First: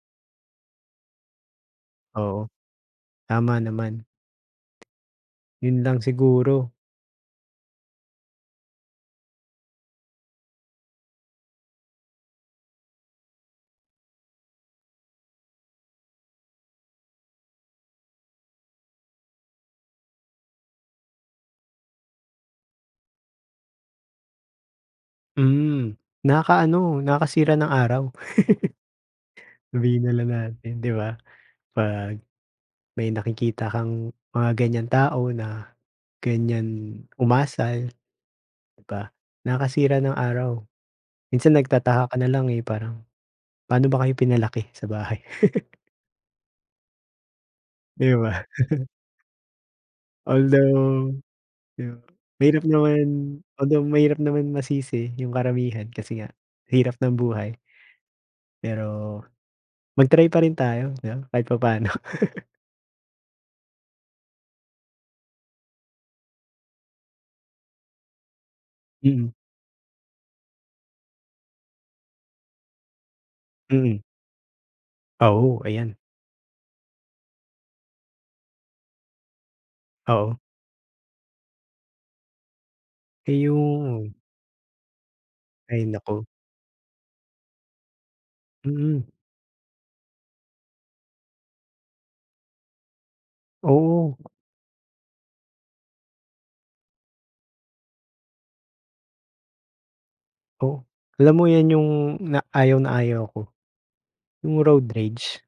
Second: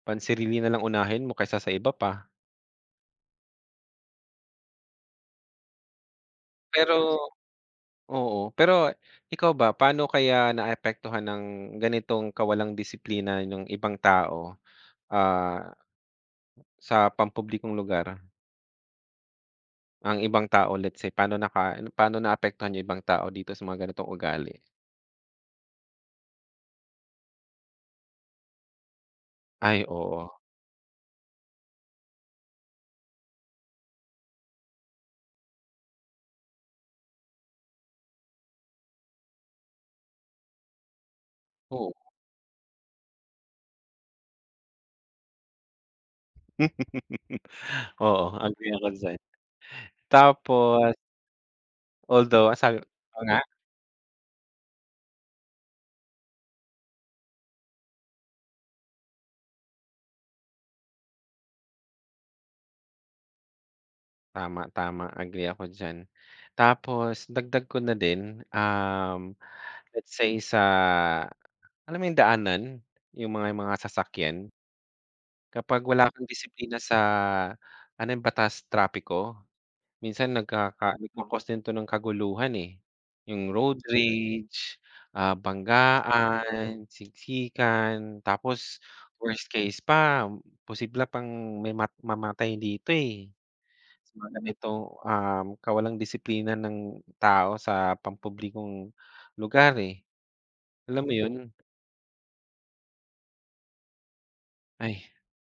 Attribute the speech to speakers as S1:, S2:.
S1: Pansarili nalang unahin mo kaysa sa iba pa.
S2: Oo. Tama naman. Yun lang siguro.
S1: Pero, oo pero ikaw ba paano kaya naapektuhan ng ganitong kawalang disiplina nung ibang tao? Ah Sa pampublikong lugar? Ang ibang tao let's say pano naka ano pano naapektuhan yung ibang tao dito sa mga ganitong ugali?
S2: Mm, nakaka ano, nakasira ng araw.
S1: Ay
S2: Sabihin nalang
S1: oo.
S2: natin di ba? Pag may nakikita kang mga ganyang tao na ganyan umasal. Di ba? Nakasira ng araw. Minsan
S1: Oo.
S2: nagtataka ka nalang eh parang, pano ba kayo pinalaki sa bahay? Di
S1: Oo,
S2: ba?
S1: agree ako diyan. Tapos.
S2: Although di ba,
S1: Although, ang
S2: mahirap
S1: sabi mo
S2: naman,
S1: pa nga.
S2: although mahirap naman masisi yung karamihan kasi nga hirap ng buhay. Pero mag-try pa rin tayo. Di ba kahit papaano.
S1: Tama tama agree ako diyan. Tapos dagdag ko na din um
S2: Mm.
S1: let's say sa, alam mo yung daanan? Yung mga mga
S2: Mm.
S1: sasakyan?
S2: Oo
S1: Kapag
S2: ayan.
S1: wala kang disiplina sa ano yun batas trapiko,
S2: Oo.
S1: minsan nagkaka nagco-cause din ito ng kaguluhan eh yung road
S2: Ayun.
S1: rage ah,
S2: Hay naku.
S1: banggaan, siksikan, tapos
S2: Mm.
S1: worst case pa posible pang may ma mamatay dito eh. Sa
S2: Oo.
S1: mga ganitong um kawalang disiplina ng tao sa pampublikong lugar eh.
S2: Oo.
S1: Alam mo
S2: Alam
S1: yun?
S2: mo yan yung na ayaw na ayaw ko, yung road
S1: Ay.
S2: rage